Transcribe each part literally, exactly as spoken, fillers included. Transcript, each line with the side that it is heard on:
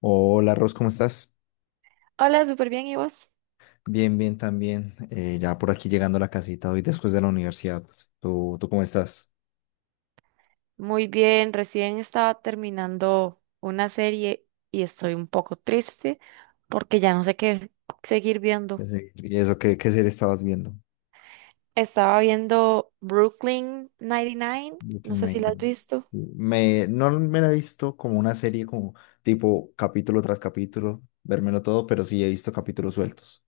left: Hola, Ros, ¿cómo estás?
right: Hola, súper bien, ¿y vos?
left: Bien, bien, también. Eh, ya por aquí llegando a la casita hoy después de la universidad. ¿Tú, tú cómo estás?
right: Muy bien, recién estaba terminando una serie y estoy un poco triste porque ya no sé qué seguir viendo.
left: Ese- ¿Y eso qué, qué serie estabas viendo?
right: Estaba viendo Brooklyn noventa y nueve, no
left: Brooklyn
right: sé si la has
left: Nine-Nine.
right: visto.
left: Sí, Me, no me la he visto como una serie, como tipo capítulo tras capítulo, vérmelo todo, pero sí he visto capítulos sueltos.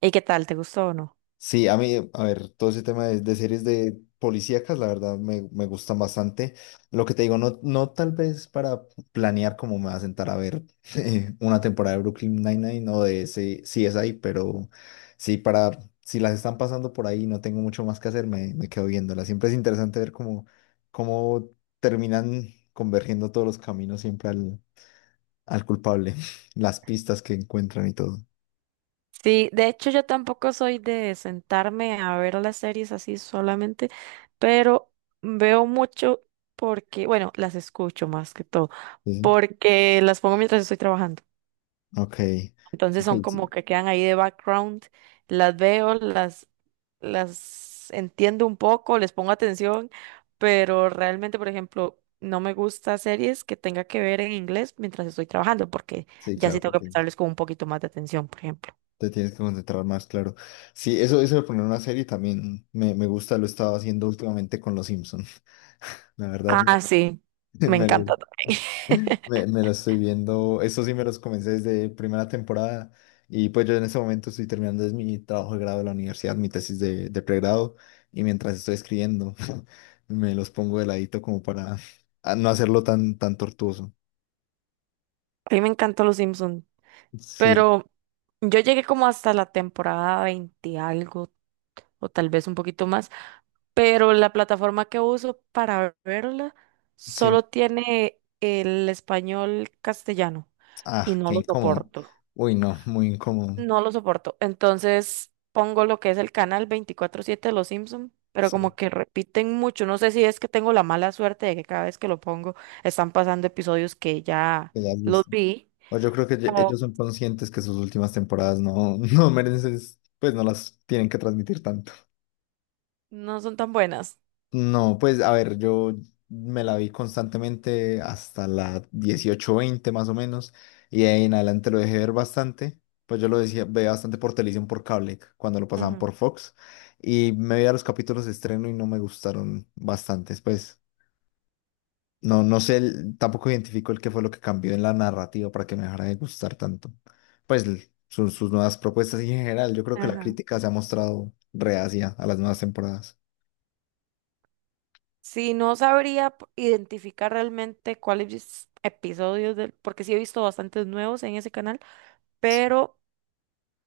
right: ¿Y qué tal? ¿Te gustó o no?
left: Sí, a mí, a ver, todo ese tema de, de series de policíacas, la verdad me, me gustan bastante. Lo que te digo, no, no tal vez para planear cómo me va a sentar a ver eh, una temporada de Brooklyn Nine-Nine o de ese C S I, pero sí, para, si las están pasando por ahí y no tengo mucho más que hacer, me, me quedo viéndolas. Siempre es interesante ver cómo, cómo terminan convergiendo todos los caminos siempre al, al culpable, las pistas que encuentran y todo.
right: Sí, de hecho yo tampoco soy de sentarme a ver las series así solamente, pero veo mucho porque, bueno, las escucho más que todo,
left: Sí,
right: porque las pongo mientras estoy trabajando.
left: ok.
right: Entonces
left: Ok,
right: son como
left: sí,
right: que quedan ahí de background, las veo, las, las entiendo un poco, les pongo atención, pero realmente, por ejemplo, no me gusta series que tenga que ver en inglés mientras estoy trabajando, porque
left: sí,
right: ya sí
left: claro,
right: tengo que
left: porque
right: prestarles con un poquito más de atención, por ejemplo.
left: te tienes que concentrar más, claro. Sí, eso, eso de poner una serie también me, me gusta, lo he estado haciendo últimamente con Los Simpson. La verdad,
right: Ah,
left: me,
right: sí, me
left: me lo,
right: encanta también.
left: me, me lo estoy viendo. Eso sí me los comencé desde primera temporada. Y pues yo en ese momento estoy terminando es mi trabajo de grado de la universidad, mi tesis de, de pregrado. Y mientras estoy escribiendo, me los pongo de ladito como para ah, no hacerlo tan, tan tortuoso.
right: A mí me encantó Los Simpson,
left: Sí,
right: pero yo llegué como hasta la temporada veinte algo, o tal vez un poquito más, pero la plataforma que uso para verla
left: sí.
right: solo tiene el español castellano y
left: Ah,
right: no
left: qué
right: lo
left: incómodo.
right: soporto.
left: Uy, no, muy incómodo.
right: No lo soporto. Entonces pongo lo que es el canal veinticuatro siete de Los Simpson, pero
left: Sí,
right: como que repiten mucho. No sé si es que tengo la mala suerte de que cada vez que lo pongo están pasando episodios que ya
left: que ya has
right: los
left: visto.
right: vi
left: O yo creo que ye-
right: o
left: ellos son conscientes que sus últimas temporadas no, no merecen, pues no las tienen que transmitir tanto.
right: no son tan buenas.
left: No, pues a ver, yo me la vi constantemente hasta la dieciocho veinte más o menos, y de ahí en adelante lo dejé ver bastante. Pues yo lo decía, veía bastante por televisión, por cable, cuando lo pasaban
right: Ujú.
left: por Fox, y me veía los capítulos de estreno y no me gustaron bastantes, pues no, no sé, el- tampoco identifico el qué fue lo que cambió en la narrativa para que me dejara de gustar tanto. Pues l- sus, sus nuevas propuestas y en general, yo creo que la
right: Ajá.
left: crítica se ha mostrado reacia a las nuevas temporadas.
right: Sí, no sabría p- identificar realmente cuáles episodios del, porque sí he visto bastantes nuevos en ese canal,
left: Sí.
right: pero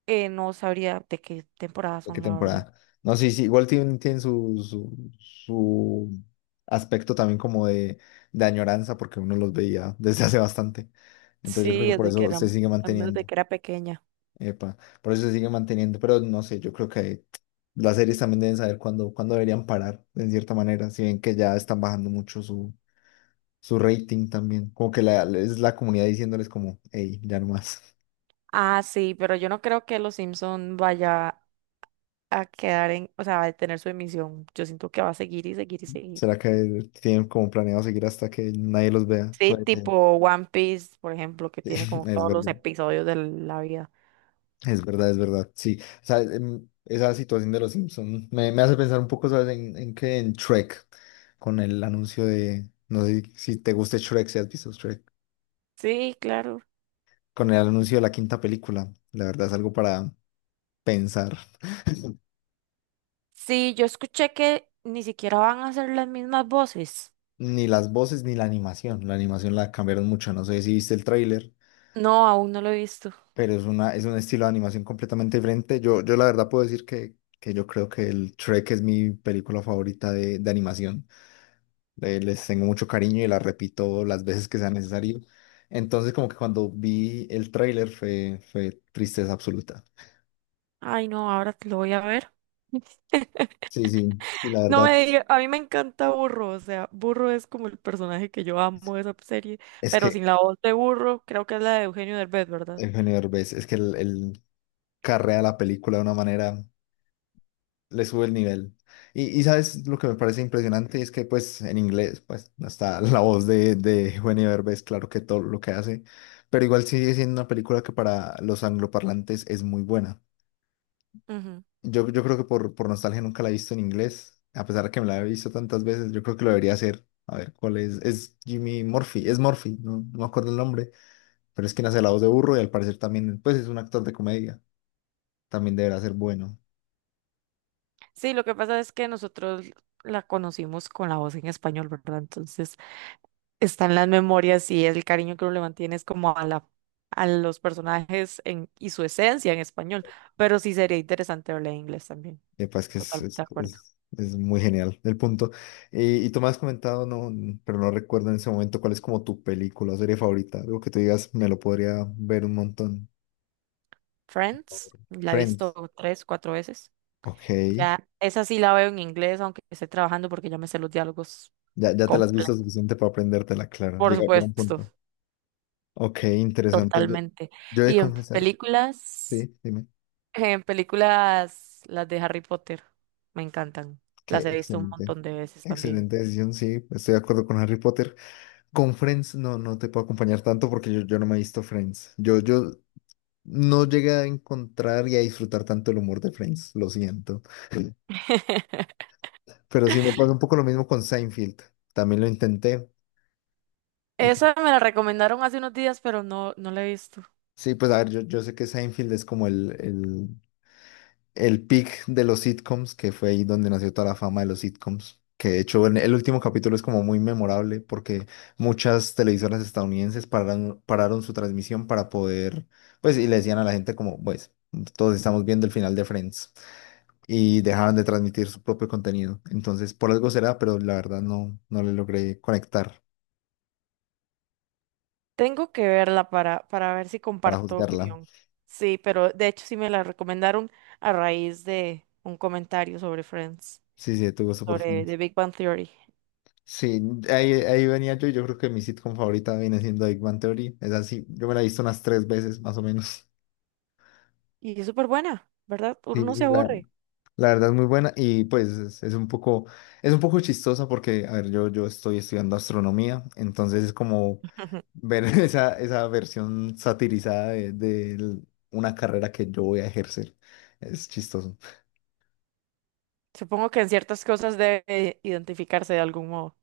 right: eh, no sabría de qué temporada
left: ¿De qué
right: son, la verdad.
left: temporada? No, sí, sí, igual tienen tiene su, su, su aspecto también como de, de añoranza porque uno los veía desde hace bastante. Entonces yo
right: Sí,
left: creo que por
right: desde que
left: eso
right: era,
left: se sigue
right: al menos de
left: manteniendo.
right: que era pequeña.
left: Epa, por eso se sigue manteniendo, pero no sé, yo creo que las series también deben saber cuándo, cuándo deberían parar, en cierta manera, si ven que ya están bajando mucho su, su rating también, como que la, es la comunidad diciéndoles como, hey, ya no más,
right: Ah, sí, pero yo no creo que Los Simpson vaya a quedar en, o sea, va a tener su emisión. Yo siento que va a seguir y seguir y seguir.
left: ¿será que tienen como planeado seguir hasta que nadie los vea?
right: Sí,
left: Puede ser,
right: tipo One Piece, por ejemplo, que
left: sí,
right: tiene como
left: es
right: todos los
left: verdad,
right: episodios de la vida.
left: es verdad, es verdad, sí, o sea, em, esa situación de los Simpsons me, me hace pensar un poco, ¿sabes? En, en qué, en Shrek, con el anuncio de, no sé si te gusta Shrek, si has visto Shrek.
right: Sí, claro.
left: Con el anuncio de la quinta película. La verdad es algo para pensar.
right: Sí, yo escuché que ni siquiera van a hacer las mismas voces.
left: Ni las voces ni la animación. La animación la cambiaron mucho. No sé si viste el tráiler,
right: No, aún no lo he visto.
left: pero es una, es un estilo de animación completamente diferente. Yo, yo la verdad puedo decir que, que yo creo que el Shrek es mi película favorita de, de animación. Le- les tengo mucho cariño y la repito las veces que sea necesario. Entonces, como que cuando vi el tráiler fue, fue tristeza absoluta.
right: Ay, no, ahora te lo voy a ver.
left: Sí, sí, sí, la
right: No
left: verdad.
right: me diga, a mí me encanta Burro, o sea, Burro es como el personaje que yo amo de esa serie,
left: Es
right: pero
left: que
right: sin la voz de Burro, creo que es la de Eugenio Derbez, ¿verdad?
left: Eugenio Derbez, es que el, el- carrea la película de una manera, le sube el nivel. Y, y sabes lo que me parece impresionante es que pues en inglés pues no está la voz de, de Eugenio Derbez, claro que todo lo que hace, pero igual sigue siendo una película que para los angloparlantes es muy buena.
right: Ujú.
left: Yo, yo creo que por, por nostalgia nunca la he visto en inglés, a pesar de que me la he visto tantas veces, yo creo que lo debería hacer. A ver, ¿cuál es? Es Jimmy Murphy, es Murphy, no, no me acuerdo el nombre, pero es quien hace la voz de Burro y al parecer también pues es un actor de comedia, también deberá ser bueno.
right: Sí, lo que pasa es que nosotros la conocimos con la voz en español, ¿verdad? Entonces, están las memorias y el cariño que uno le mantiene es como a la, a los personajes en, y su esencia en español. Pero sí sería interesante verla en inglés también.
left: Epa, es que es,
right: Totalmente de
left: es,
right: acuerdo.
left: es- es muy genial el punto. Y, y tú me has comentado, no, pero no recuerdo en ese momento cuál es como tu película o serie favorita. Algo que tú digas, me lo podría ver un montón.
right: Friends, la he
left: Friends.
right: visto tres, cuatro veces.
left: Ok.
right: Ya, esa sí la veo en inglés, aunque esté trabajando porque ya me sé los diálogos
left: Ya, ya te la has visto
right: completos.
left: suficiente para aprendértela, claro.
right: Por
left: Llega, llega un
right: supuesto,
left: punto. Ok, interesante. Yo,
right: totalmente.
left: yo he de
right: Y en
left: confesar,
right: películas,
left: sí, dime,
right: en películas, las de Harry Potter, me encantan.
left: que
right: Las he visto un
left: excelente.
right: montón de veces también.
left: Excelente decisión, sí, estoy de acuerdo con Harry Potter. Con Friends no, no te puedo acompañar tanto porque yo, yo no me he visto Friends. Yo, yo no llegué a encontrar y a disfrutar tanto el humor de Friends, lo siento. Pero sí me pasa un poco lo mismo con Seinfeld. También lo intenté. Y
right: Esa me la recomendaron hace unos días, pero no, no la he visto.
left: sí, pues a ver, yo, yo sé que Seinfeld es como el, el, el peak de los sitcoms, que fue ahí donde nació toda la fama de los sitcoms. Que de hecho en el último capítulo es como muy memorable porque muchas televisoras estadounidenses pararon, pararon su transmisión para poder, pues, y le decían a la gente como, pues, todos estamos viendo el final de Friends y dejaban de transmitir su propio contenido. Entonces, por algo será, pero la verdad no, no le logré conectar
right: Tengo que verla para, para ver si
left: para
right: comparto
left: juzgarla.
right: opinión. Sí, pero de hecho sí me la recomendaron a raíz de un comentario sobre Friends,
left: Sí, sí, tuvo
right: y
left: super
right: sobre The
left: fans.
right: Big Bang Theory.
left: Sí, ahí, ahí venía yo y yo creo que mi sitcom favorita viene siendo Big Bang Theory. Es así, yo me la he visto unas tres veces más o menos.
right: Y es súper buena, ¿verdad? Uno
left: Sí,
right: no
left: sí,
right: se
left: la,
right: aburre.
left: la verdad es muy buena y pues es, es un poco, es un poco chistosa porque, a ver, yo, yo estoy estudiando astronomía, entonces es como ver esa, esa versión satirizada de, de l- una carrera que yo voy a ejercer. Es chistoso.
right: Supongo que en ciertas cosas debe identificarse de algún modo,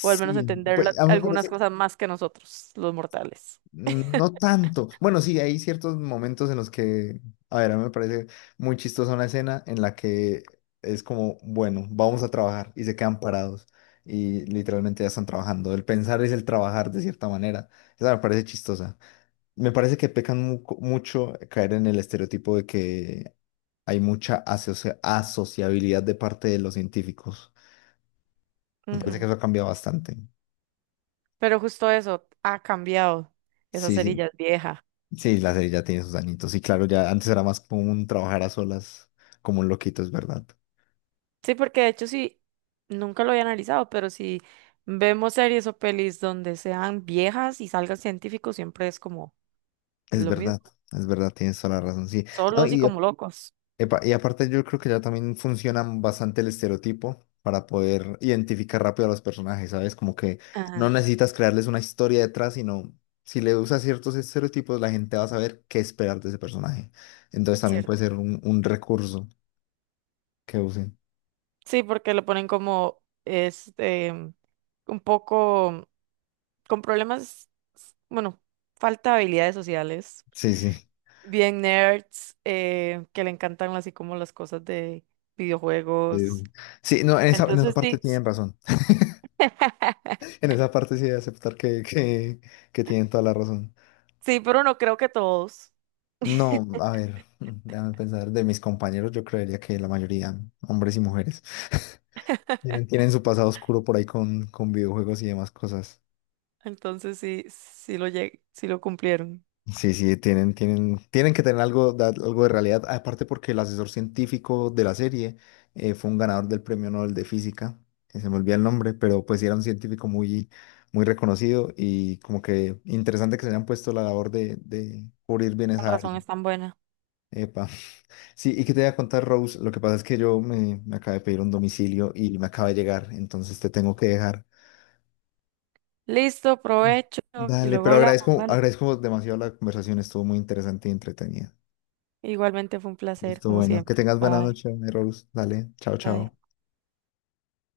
right: o al menos entender
left: pues
right: la-
left: a mí me
right: algunas
left: parece
right: cosas más que nosotros, los mortales.
left: no tanto. Bueno, sí, hay ciertos momentos en los que, a ver, a mí me parece muy chistosa una escena en la que es como, bueno, vamos a trabajar y se quedan parados y literalmente ya están trabajando. El pensar es el trabajar de cierta manera. Esa me parece chistosa. Me parece que pecan mu- mucho caer en el estereotipo de que hay mucha asocia- asociabilidad de parte de los científicos. Me parece
right: Ujú.
left: que eso ha cambiado bastante.
right: Pero justo eso ha cambiado. Esa
left: Sí,
right: cerilla
left: sí.
right: es vieja.
left: Sí, la serie ya tiene sus añitos. Y claro, ya antes era más como un trabajar a solas, como un loquito, es verdad.
right: Sí, porque de hecho sí, nunca lo había analizado, pero si vemos series o pelis donde sean viejas y salgan científicos, siempre es como
left: Es
right: lo mismo,
left: verdad, es verdad, tienes toda la razón, sí. No,
right: solos y
left: y, a-
right: como locos.
left: epa, y aparte yo creo que ya también funciona bastante el estereotipo para poder identificar rápido a los personajes, ¿sabes? Como que no
right: Ajá,
left: necesitas crearles una historia detrás, sino si le usas ciertos estereotipos, la gente va a saber qué esperar de ese personaje. Entonces también puede
right: cierto.
left: ser un, un recurso que usen.
right: Sí, porque lo ponen como este un poco con problemas, bueno, falta de habilidades sociales,
left: Sí, sí,
right: bien nerds, eh, que le encantan así como las cosas de
left: te
right: videojuegos.
left: digo. Sí, no, en esa, en esa
right: Entonces
left: parte
right: sí, sí,
left: tienen razón. En esa parte sí de aceptar que, que, que tienen toda la razón.
right: sí, pero no creo que todos.
left: No, a ver, mm, déjame pensar, de mis compañeros yo creería que la mayoría, hombres y mujeres, tienen, tienen su pasado oscuro por ahí con, con videojuegos y demás cosas.
right: Entonces sí, sí lo llegué, sí lo cumplieron.
left: Sí, sí, tienen, tienen, tienen que tener algo, de- algo de realidad, aparte porque el asesor científico de la serie eh, fue un ganador del premio Nobel de Física, que se me olvida el nombre, pero pues sí era un científico muy, muy reconocido y como que interesante que se hayan puesto la labor de, de cubrir bienes
right: Con
left: a
right: razón
left: Ari.
right: es tan buena.
left: Sí, y que te voy a contar, Rose, lo que pasa es que yo me, me acabé de pedir un domicilio y me acaba de llegar, entonces te tengo que dejar.
right: Listo,
left: Mm.
right: provecho y
left: Dale,
right: luego
left: pero
right: hablamos,
left: agradezco,
right: vale.
left: agradezco demasiado la conversación, estuvo muy interesante y entretenida.
right: Igualmente fue un placer,
left: Listo,
right: como
left: bueno, que
right: siempre.
left: tengas buena
right: Bye,
left: noche, Rose. Dale, chao,
right: bye.
left: chao.